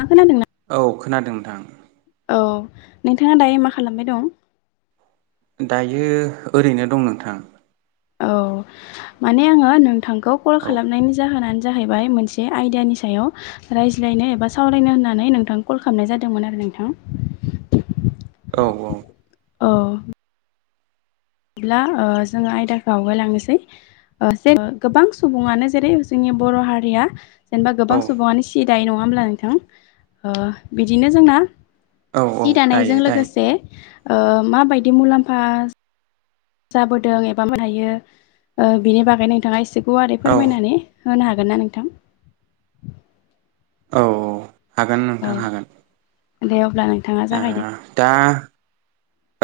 नोंथाङा खोनादोंना? औ खोनादों नोंथां। औ नोंथाङा दायो मा खालामबाय दं? दायो ओरैनो दं नोंथां। औ माने आङो नोंथांखौ कल औ खालामनायनि जाहोनानो जाहैबाय मोनसे आइदानि सायाव रायज्लायनो एबा सावरायनो होन्नानै नोंथां कल खालामनाय जादोंमोन आरोना नोंथां औ औ औ जोङो आयदाखौ आवगायलांनोसै जे गोबां सुबुङानो जेरै जोंनि बर' हारिया जेनेबा औ गोबां सुबुङानो सि दायो नङा होमब्ला नोंथां बिदिनो जोंना औ औ सि दायो दानायजों दायो लोगोसे ओ माबायदि मुलाम्फा जाबोदों एबा हायो बिनि बागै नोंथाङा एसे गुवारै औ फोरमायनानै होनो हागोन ना नोंथां? औ औ हागोन नोंथां हागोन। दे अब्ला नोंथाङा ओ जागायदो। दा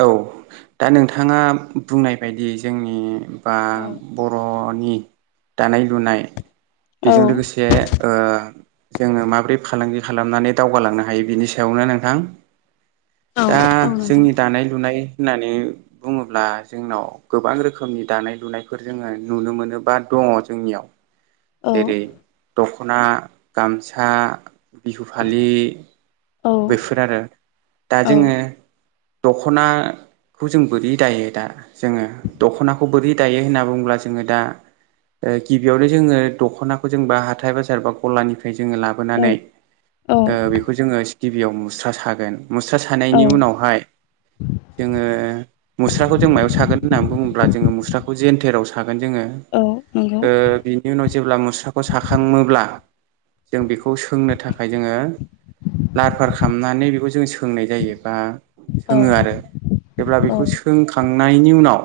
औ दा नोंथाङा बुंनाय बायदि जोंनि बा औ बर'नि दानाय-लुनाय बेजों लोगोसे ओ जोङो माबोरै फालांगि खालामनानै दावगालांनो हायो बिनि सायावनो नोंथां औ दा औ नोंथां जोंनि दानाय लुनाय होननानै बुङोब्ला जोंनाव गोबां रोखोमनि दानाय लुनायफोर जोङो नुनो मोनो। श [unintelligible] दङ जोंनियाव औ जेरै- दख'ना गामसा बिहु फालि औ बेफोर आरो दा औ जोङो दख'ना खौ जों बोरै दायो दा जोङो दख'नाखौ बोरै दायो होनना बुङोब्ला जोङो दा गिबियावनो जोङो दख'नाखौ जोंबा हाथाय बाजार बा गलानिफ्राय जोङो औ लाबोनानै औ बेखौ जोङो गिबियाव मुस्रा सागोन मुस्रा सानायनि औ उनाव हाय जोङो मुस्राखौ जों मायाव सागोन होननानै बुङोब्ला जोङो मुस्राखौ जेन थेराव गोन जोङो औ नंगौ ओ बिनि उनाव जेब्ला मुस्राखौ साखांब्ला जों बेखौ सोंनो थाखाय जोङो सारफार खालामनानै बेखौ जों सोंनाय जायो बा औ सोङो आरो जेब्ला बेखौ औ सोंखां नायनि उनाव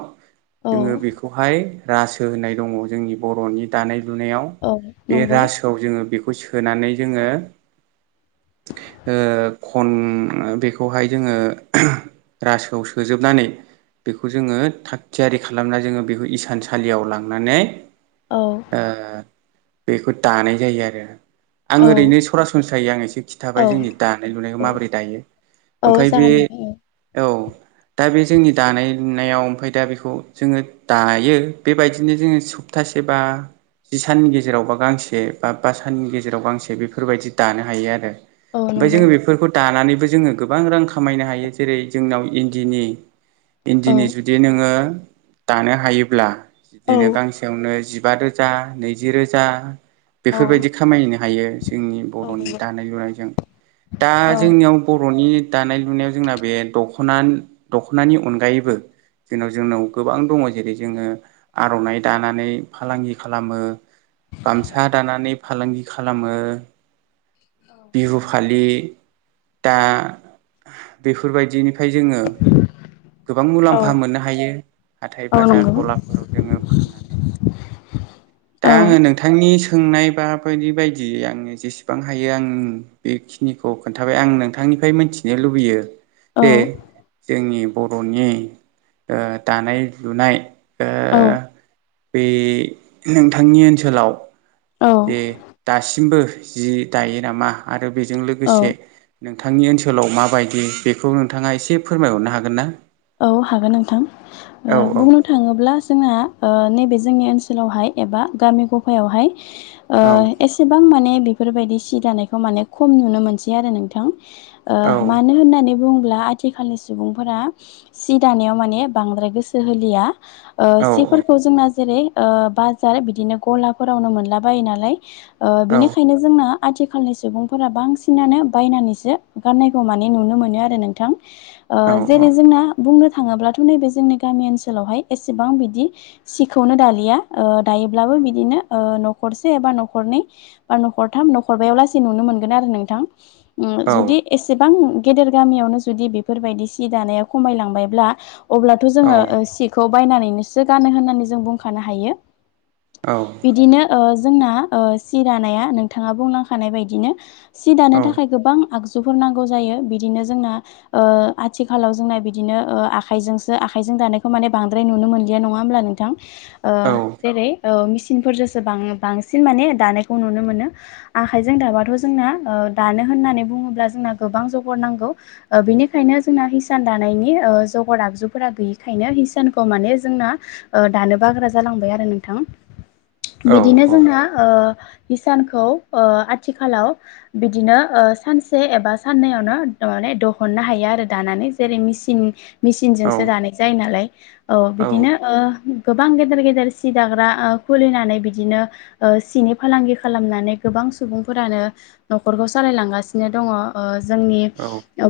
औ जोङो बेखौहाय राजो होनाय दङ जोंनि बर'नि दानाय फुनायाव औ बे नंगौ रासोआव जोङो बेखौ सोनानै जोङो ओ खन बेखौहाय जोङो रासोआव सोजोबनानै बेखौ जोङो थाग थियारि खालामना जोङो बेखौ इसानसालियाव लांनानै औ ओ बेखौ दानाय जायो आरो आं औ ओरैनो सरासनस्रायैं एसे खि औ जोंनि दानाय लुनायखौ माबोरै दायो औ ओमफ्राय बे जागोन नोंथां औ दा बे जोंनि दानायनायाव ओमफफ्राय दा बेखौ जोङो दायो बेबायदिनो जोङो सप्तासे सेबा जि साननि गेजेरावबा गांसे बा बा साननि गेजेराव गांसे बेफोरबायदि दानो हायो आरो औ ओमफ्राय नंगौ जोङो बेफोरखौ दानानैबो जोङो गोबां रां खामायनो हायो जेरै जोंनाव इन्दिनि औ इन्दिनि जुदि नोङो दानो हायोब्ला औ बिदिनो गांसेयावनो जिबा रोजा नैजि रोजा औ बेफोरबायदि खामायनो हायो जोंनि औ बरनि नंगौ दानाय लुनायजों दा औ जोंनियाव बर नि दानाय लुनायाव जोंना बे दखना दखनानि अनगायैबो जोंनाव जोंनाव गोबां दङ जेरै जोङो आरनाइ दानानै फालांगि खालामो गामसा दानानै फालांगि खालामो बिहु फालि दा बेफोरबायदिन फाय जोङो गोबां औ मुलाम्फा मोननो हायो हाथाय औ बाजार नंगौ गलाफोराव जोङो फाननानै दा औ आङो नोंथांनि सोंनाय बा बायदि बायदि आङो जेसेबां हायो आं बेखिनिखौ खोन्थाबाय आंनो नोंथांनिफ्राय मिथिनो लुबैयो औ जे जोंनि बरनि ओ दानाय लुनाय ओ बे नोंथांनि ओनसोलाव जे दासिमबो जि दायो नामा आरो बेजों औ लोगोसे नों थांनि ओनसोलाव माबायदि बेखौ नोंथाङा एसे फोरमायहरनो हागोन ना? औ हागोन नोंथां औ औ बुंनो थाङोब्ला जोंना ओ नैबे जोंनि ओनसोलावहाय एबा गामि गफायावहाय ओ औ एसेबां माने बेफोरबायदि सि दानायखौ माने खम नुनो मोनसै आरो नोंथां ओ मानो होननानै बुं ब्ला आथिखालनि सुबुंफोरा सि दानायाव माने बांद्राय गोसो होलिया ओ औ सिफोरखौ जोंना जेरै ओ बाजार बिदिनो गलाफोरावनो मोनला बायो नालाय ओ औ बिनिखायनो जोंना आथिखालनि सुबुंफोरा बांसिनानो बायनानैसो गाननायखौ माने नुनो मोनो आरो नोंथां औ आ औ जेरै जोंना बुंनो थाङोब्लाथ नैबे जोंनि गामि ओनसोलावहाय एसेबां बिदि सिखौनो दालिया ओ दायोब्लाबो बिदिनो ओ न खरसे बा नखरनै बा नखरथाम नखरबायाव लासे नुनो मोनगोन आरो नोंथां। उम जुदि एसेबां गेदेर गामियावनो जुदि बेफोरबायदि सि दानाया खमायलांबायब्ला अब्लाथ जोङो सिखौ बायनानैनोसो गानो होननानै जों बुंखानो हायो बिदिनो ओ जोंना ओ सि दानाया नोंथाङा बुंलांखानाय बायदिनो सि दानो थाखाय गोबां आगजुफोर नांगौ जायो बिदिनो जोंना ओ आथिखालाव जोंना बिदिनो ओ आखाइजोंसो आखाइजों दानायखौ माने बांद्राय नुनो मोन्लिया नङा होमब्ला नोंथां? ओ जेरै ओ मेसिन [unintelligible] फोरजोंसो बांसिन माने दानायखौ नुनो मोनो आखायजों दाबाथ जोंना ओ दानो होन्नानै बुङोब्ला जोंना गोबां जगार नांगौ ओ बेनिखायनो जोंना हिसान दानायनि जगार आगजुफोरा गैयैखायनो हिसानखौ माने जोंना ओ दानो बाग्रा जालांबाय आरो नोंथां बिदिनो जोंना ओ हिसानखौ ओ आथिखालाव बिदिनो सानसे एबा साननैयावनो माने दिहुन्नो हायो आरो दानानै जेरै मसिन मिसिनजोंसो दानाय जायो नालाय औ बिदिनो ओ गोबां गेदेर गेदेर सि दाग्रा खुलिनानै बिदिनो ओ सिनि फालांगि खालामनानै गोबां सुबुंफोरानो नखरखौ सालायलांगासिनो दङ ओ जोंनि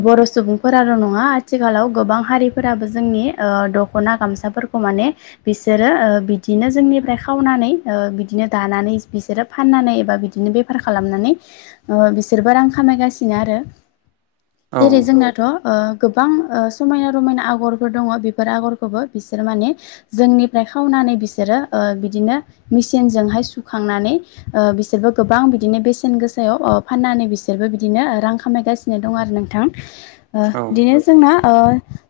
बर सुबुंफोराल नङा। आथिखालाव गोबां हारिफोराबो जोंनि ओ दखना गामसाफोरखौ माने बिसोरो ओ बिदि -नो जोंनिफ्राय खावनानै बिदिनो दानानै बिसोरो फाननानै एबा बिदिनो बेफार खालामनानै ओ बिसोरबो रां खामायगासिनो आरो जेरै जोंनाथ ओ गोबां समायना रमायना आगरफोर दङ बेफोर आगरखौबो बिसोर माने जोंनिफ्राय खावनानै बिसोरो ओ बिदिनो मिसिनजोंहाय सुखा‌ंनानै ओ बिसोरबो गोबां बिदिनो बेसेन गोसायाव फाननानै बिसोरबो बिदिनो रां खामायगासिनो दं आरो नोंथां ओ औ बि ओ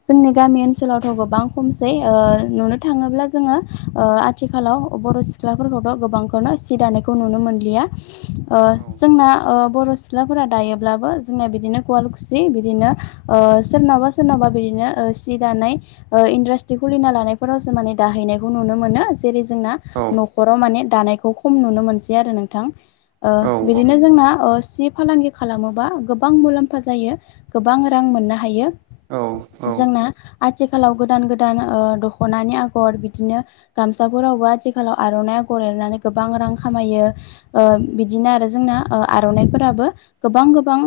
जोंनि गामि ओनसोलावथ' गोबां खमसै ओ नुनो थाङोब्ला जोङो ओ आथिखालाव बर' सिख्लाफोरखौथ' गोबांखौनो सि दानायखौ नुनो मोनलिया। ओ जोंना बर' सिख्लाफोरा दायोब्लाबो जोंनिया बिदिनो कवालकुसि बिदिनो ओ सोरनावबा सोरनावबा ओ बिदिनो सि दानाय ओ इन्डासट्रि खुलिना लानायफोरावसो माने दाहैनायखौ नुनो नो मोनो जेरै जोंना न'खराव माने दानायखौ खम नुनो मोनसै आरो नोंथां। ओ बिदिनो जोंना ओ सि फालांगि खालामोबा गोबां मुलाम्फा जायो गोबां रां मोननो हायो। जोंना आथिखा खालाव गोदान गोदान दख'नानि आगर बिदिनो गामसाफोरावबो आथिखालाव आर'नाइ आगर एर एरनानै गोबां रां खामायो बिदिन आरो जोंना ओ आरनाय फोराबो गोबां गोबां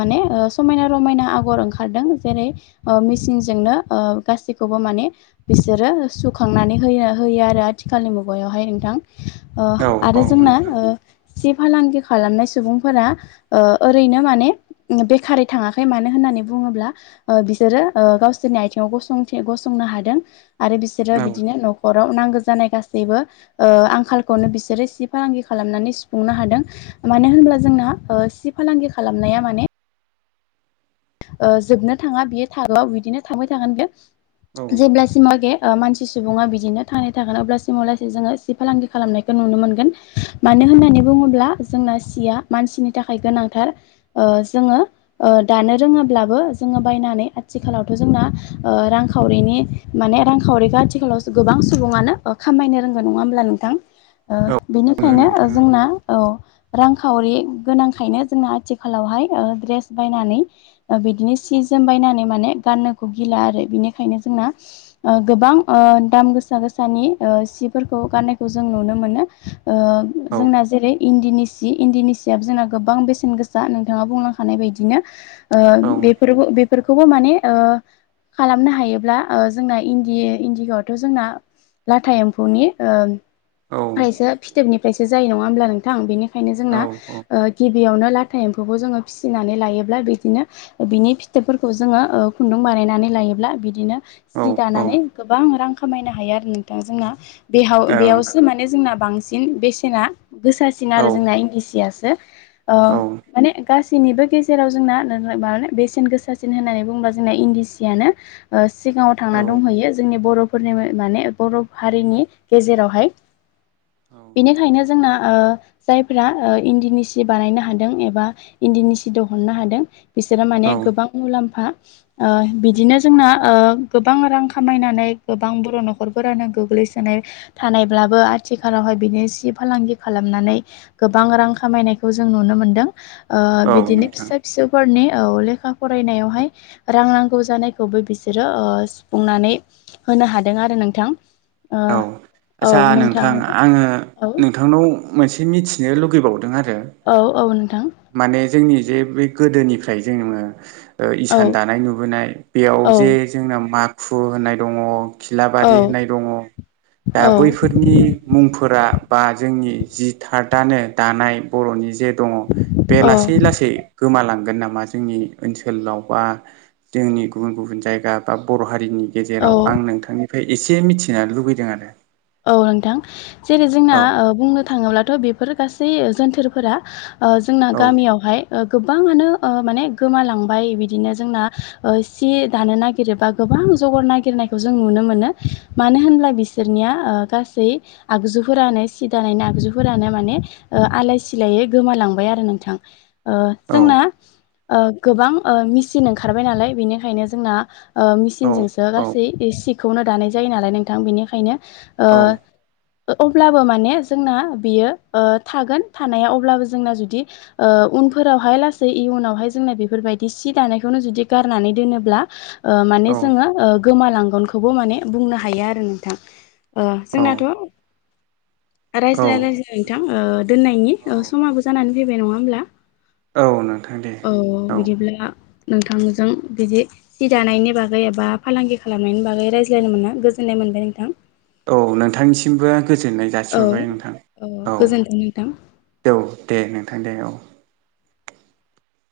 माने ओ समायना रमायना आगर ओंखार दों जेरै ओ मेचनजोंनो ओ गासैखौबो माने बिसोरो सुखांनानै होयो होयो आरो आथिखालनि मुगायावहाय नोंथां। ओ आरो जोंना ओ सि फालांगि खालामनाय सुबुंफोरा ओ ओरैनो माने बेखारै थाङाखै मानो होननानै बुङोब्ला बिसोरो गावसोरनि आथिाव गंनो हादों आरो बिसोरो बिदिनो न'खराव नांगौ जानाय गासैबो ओ आंखालखौनो बिसोरो सि फालांगि खालामनानै सुफुंनो हा दों मानो होनब्ला जोंना सि फालांगि खालामनाया माने ओ जोबनो थाङा बियो थागो बिदिनो थांबाय थागोन बे जेब्लासिमा आ लागे बेे मानसि सुबुङा बिदिनो थांनानै थागोन अब्लासिम अ जोङो सि फालांगि खालामनायखौ नुनो मोनगोन मानो मानो होननानै बुङोब्ला जोंना सिया मानसिनि थाखाय गोनांथार ओ जोङो ओ दानो रोङाब्लाबो जोङो बायनानै आथिखालावथ' जोंना रांखावरिनि माने राखाववरि गा आथिखालावसो गोबां सुबुङानो खामायनो रोंगौ नङा होमब्ला नोंथां। ओ बेनिखायनो नोंथाङा जोंना औ रां रांखावरि गोनांखायनो जोंना आथिखालावहाय ओ ड्रेस बायनानै बिदिनो सि जोम बायनानै माने गाननोखौ गिला आरो बिनिखायनो जोंना ओ गोबां ओ औ दाम गोसा गोसा सानि सिफोरखौ गाननायखौ जों नुनो मोनो ओ औ औ जोंना जेरै इन्दिनि सि इन्दिनि सियाबो जोंना गोबां बेसेन गोसा नोंथाङा बुंलां खानाय बायदिनो ओ औ बेफोरबो बे फोरखौबो माने ओ खालामनो हायोब्ला ओ जोंना इन्दि इन्डियाआवथ' जोंना लाथा एम्फौनि ओ फायसो फिथोबनिफ्रायसो जायो नङा होमब्ला नोंथां बेनिखायनो जोंना औ गि बियावनो लाथा एम्फौखौ जोङो फिसिनानै लायोब्ला बिदिनो बिनि फिथोबफोरखौ जोङो ओ खुन्दुं बानायनानै लायोब्ला बिदिनो औ सि औ दानानै गोबां रां खामायनो हायो आरो नोंथाङा जोंना बेहाव औ बेयावसो माने जोंना बांसिन बेसेना गोसासिन आरो जोंना इंन्दिसियासो। ओ माने गासैनिबो गेजेराव जोंना [unintelligible] बेसेन गोसासिन होननानै बुङोब्ला जोंना इन्दि सियानो ओ सिगांआव औ थांना दंहैयो। जोंनि बर'फोरनि माने बर' हारिनि गेजेरावहाय। औ बेनिखायनो जोंना ओ जायफ्रा ओ इन्दिनि सि बानायनो हादों एबा इन्दिनि सि द हननो हादों बिसोरो औ माने गोबां मुलाम फा ओ बिदिनो जोंना ओ गोबां रां खामायनानै गोबां बर' न'खरफोरानो गोग्लैसोनाय थानायब्लाबो आथिखालावहाय बिनि सि फालांगि खालामनानै गोबां रां खामायनायखौ जों नुनो मोन्दों ओ औ बिदिनो नोंथां फिसा फिसौ फोरनि औ लेखा फरायनायावहाय रां नांगौ जानायखौबो बिसोरो ओ सुफुंनानै होनो हादों आरो नोंथां। ओ औ औ आदसा नोंथां नोंथाङाबो आङो औ नोंथांनाव मोनसे मिथिनो लुगैबाव औ औ नोंथां। जोंनि जे बे गोदोनिफ्राय जोंङो। ओ औ इसान दानाय नुबोनाय बेयाव औ जे जोंना माखु होननाय दङ। औ खिलाबारि होननाय दङ। दा औ बैफोरनि मुं। फोरा बा जोंनि जि थार्डआनो दानाय बरनि जे। दङ बे लासै लासै गोमालांगोन नामा जोंनि ओनसोलाव बा। जोंनि गुबुन गुबुन जायगा बा बर हारिनि। औ गेजेराव आं नोंथांनिफ्राय एसे मिथिनो लुबैदों आरो। औ नोंथां जेरै जोंना औ बुंनो थाङोब्ला। थ बेफोर गासै जोनथोरफोरा ओ जोंना औ गामियावहाय। गोबाङानो माने गोमालांबाय बिदिनो जोंना ओ सि दानो नागिरोबा। गोबां जगार नागिरनायखौ जों नुनो मोनो मानो होनब्ला बिसोरनिया। ओ गासै आगजुफोरानो सि दानायनि आगजुफोरानो माने ओ आलाय सिलायै गोमालां। लांबाय आरो नोंथां। ओ औ जोंना ओ गोबां ओ मिसिन ओंखारबाय नालाय बेनिखायनो जोंना। ओ औ मिसिनजोंसो औ गासै सिखौनो दानाय जायो नालाय नोंथां बेनिखायनो ओ। औ अब्लाबो माने जोंना बियो थागोन थानाया अब्लाबो जोंना जुदि ओ। उनफोरावहाय लासै इयनावहाय जोंना बेफोरबायदि सि दानायखौनो जुदि गारनानै दोनोब्ला। ओ माने जोंङो ओ गोमालांगोनखौबो माने ओ बुंनो हायो आरो नोंथां। ओ औ जोंनाथ। औ रायज्लाय रायज्लाय नोंथां ओ दोननायनि ओ समाबो जानानै फैबाय नङा होमब्ला। औ नोंथां दे औ। नोंथांजों बिदि सि दानायनि बागै एबा फालांगि खालामनायनि बागै रायज्लायनो मोना। गोजोननाय मोनबाय नोंथां। औ नोंथांनिसिमबो गोजोननाय। औ जासिहरबाय नोंथां औ गोजोनथों नोंथां। औ दे नोंथां दे औ।